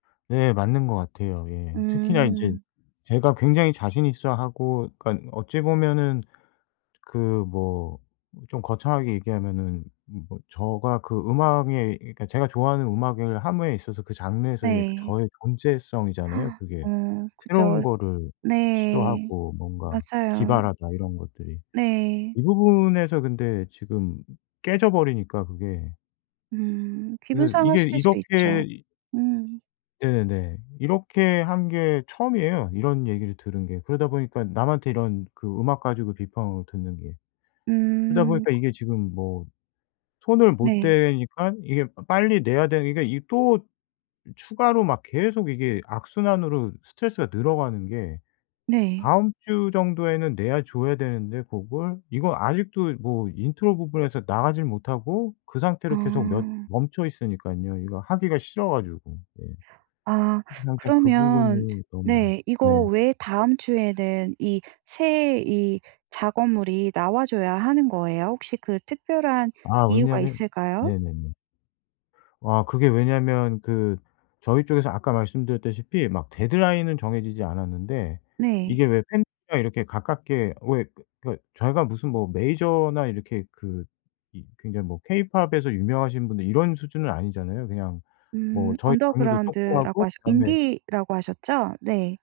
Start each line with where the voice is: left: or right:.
left: 네 맞는 것 같아요. 예. 특히나 이제
right: 음.
left: 제가 굉장히 자신 있어 하고 그러니까 어찌 보면은 그 뭐 좀 거창하게 얘기하면은 뭐 저가 그 음악에 그니까 제가 좋아하는 음악을 함에 있어서 그 장르에서의 그
right: 네.
left: 저의 존재성이잖아요
right: 어
left: 그게. 새로운
right: 그죠.
left: 거를
right: 네.
left: 시도하고 뭔가
right: 맞아요.
left: 기발하다 이런 것들이.
right: 네.
left: 이 부분에서 근데 지금 깨져 버리니까 그게.
right: 음 기분
left: 그래서 이게
right: 상하실 수 있죠.
left: 이렇게 이
right: 음.
left: 네네네. 이렇게 한 게 처음이에요. 이런 얘기를 들은 게. 그러다 보니까 남한테 이런 그 음악 가지고 비판을 듣는 게. 그러다
right: 음.
left: 보니까
right: 그
left: 이게 지금 뭐 손을 못
right: 네.
left: 대니깐 이게 빠 빨리 내야 되는 게 이게 또 추가로 막 계속 이게 악순환으로 스트레스가 늘어가는 게
right: 네.
left: 다음 주 정도에는 내야 줘야 되는데 그걸 이거 아직도 뭐 intro 부분에서 나가질 못하고 그 상태로 계속 몇
right: 아.
left: 멈춰 있으니깐요. 이거 하기가 싫어가지고. 예.
right: 아.
left: 그래서 항상 그
right: 그러면
left: 부분이 너무
right: 네
left: 네.
right: 이거 왜 다음 주에는 이 새 이 작업물이 나와줘야 하는 거예요? 혹시 그 특별한
left: 아
right: 이유가
left: 왜냐면
right: 있을까요?
left: 네네네. 아 그게 왜냐면 그 저희 쪽에서 아까 말씀드렸다시피 막 데드라인은 정해지지 않았는데
right: 네.
left: 이게 왜 팬이랑 이렇게 가깝게 왜 그 그 저희가 무슨 뭐 메이저나 이렇게 그 이 굉장히 뭐 케이팝에서 유명하신 분들 이런 수준은 아니잖아요. 그냥 뭐
right: 음.
left: 저희 장르도
right: 언더그라운드라고
left: 쪼그맣고
right: 하셨
left: 다음에
right: 인디라고 하셨죠? 네.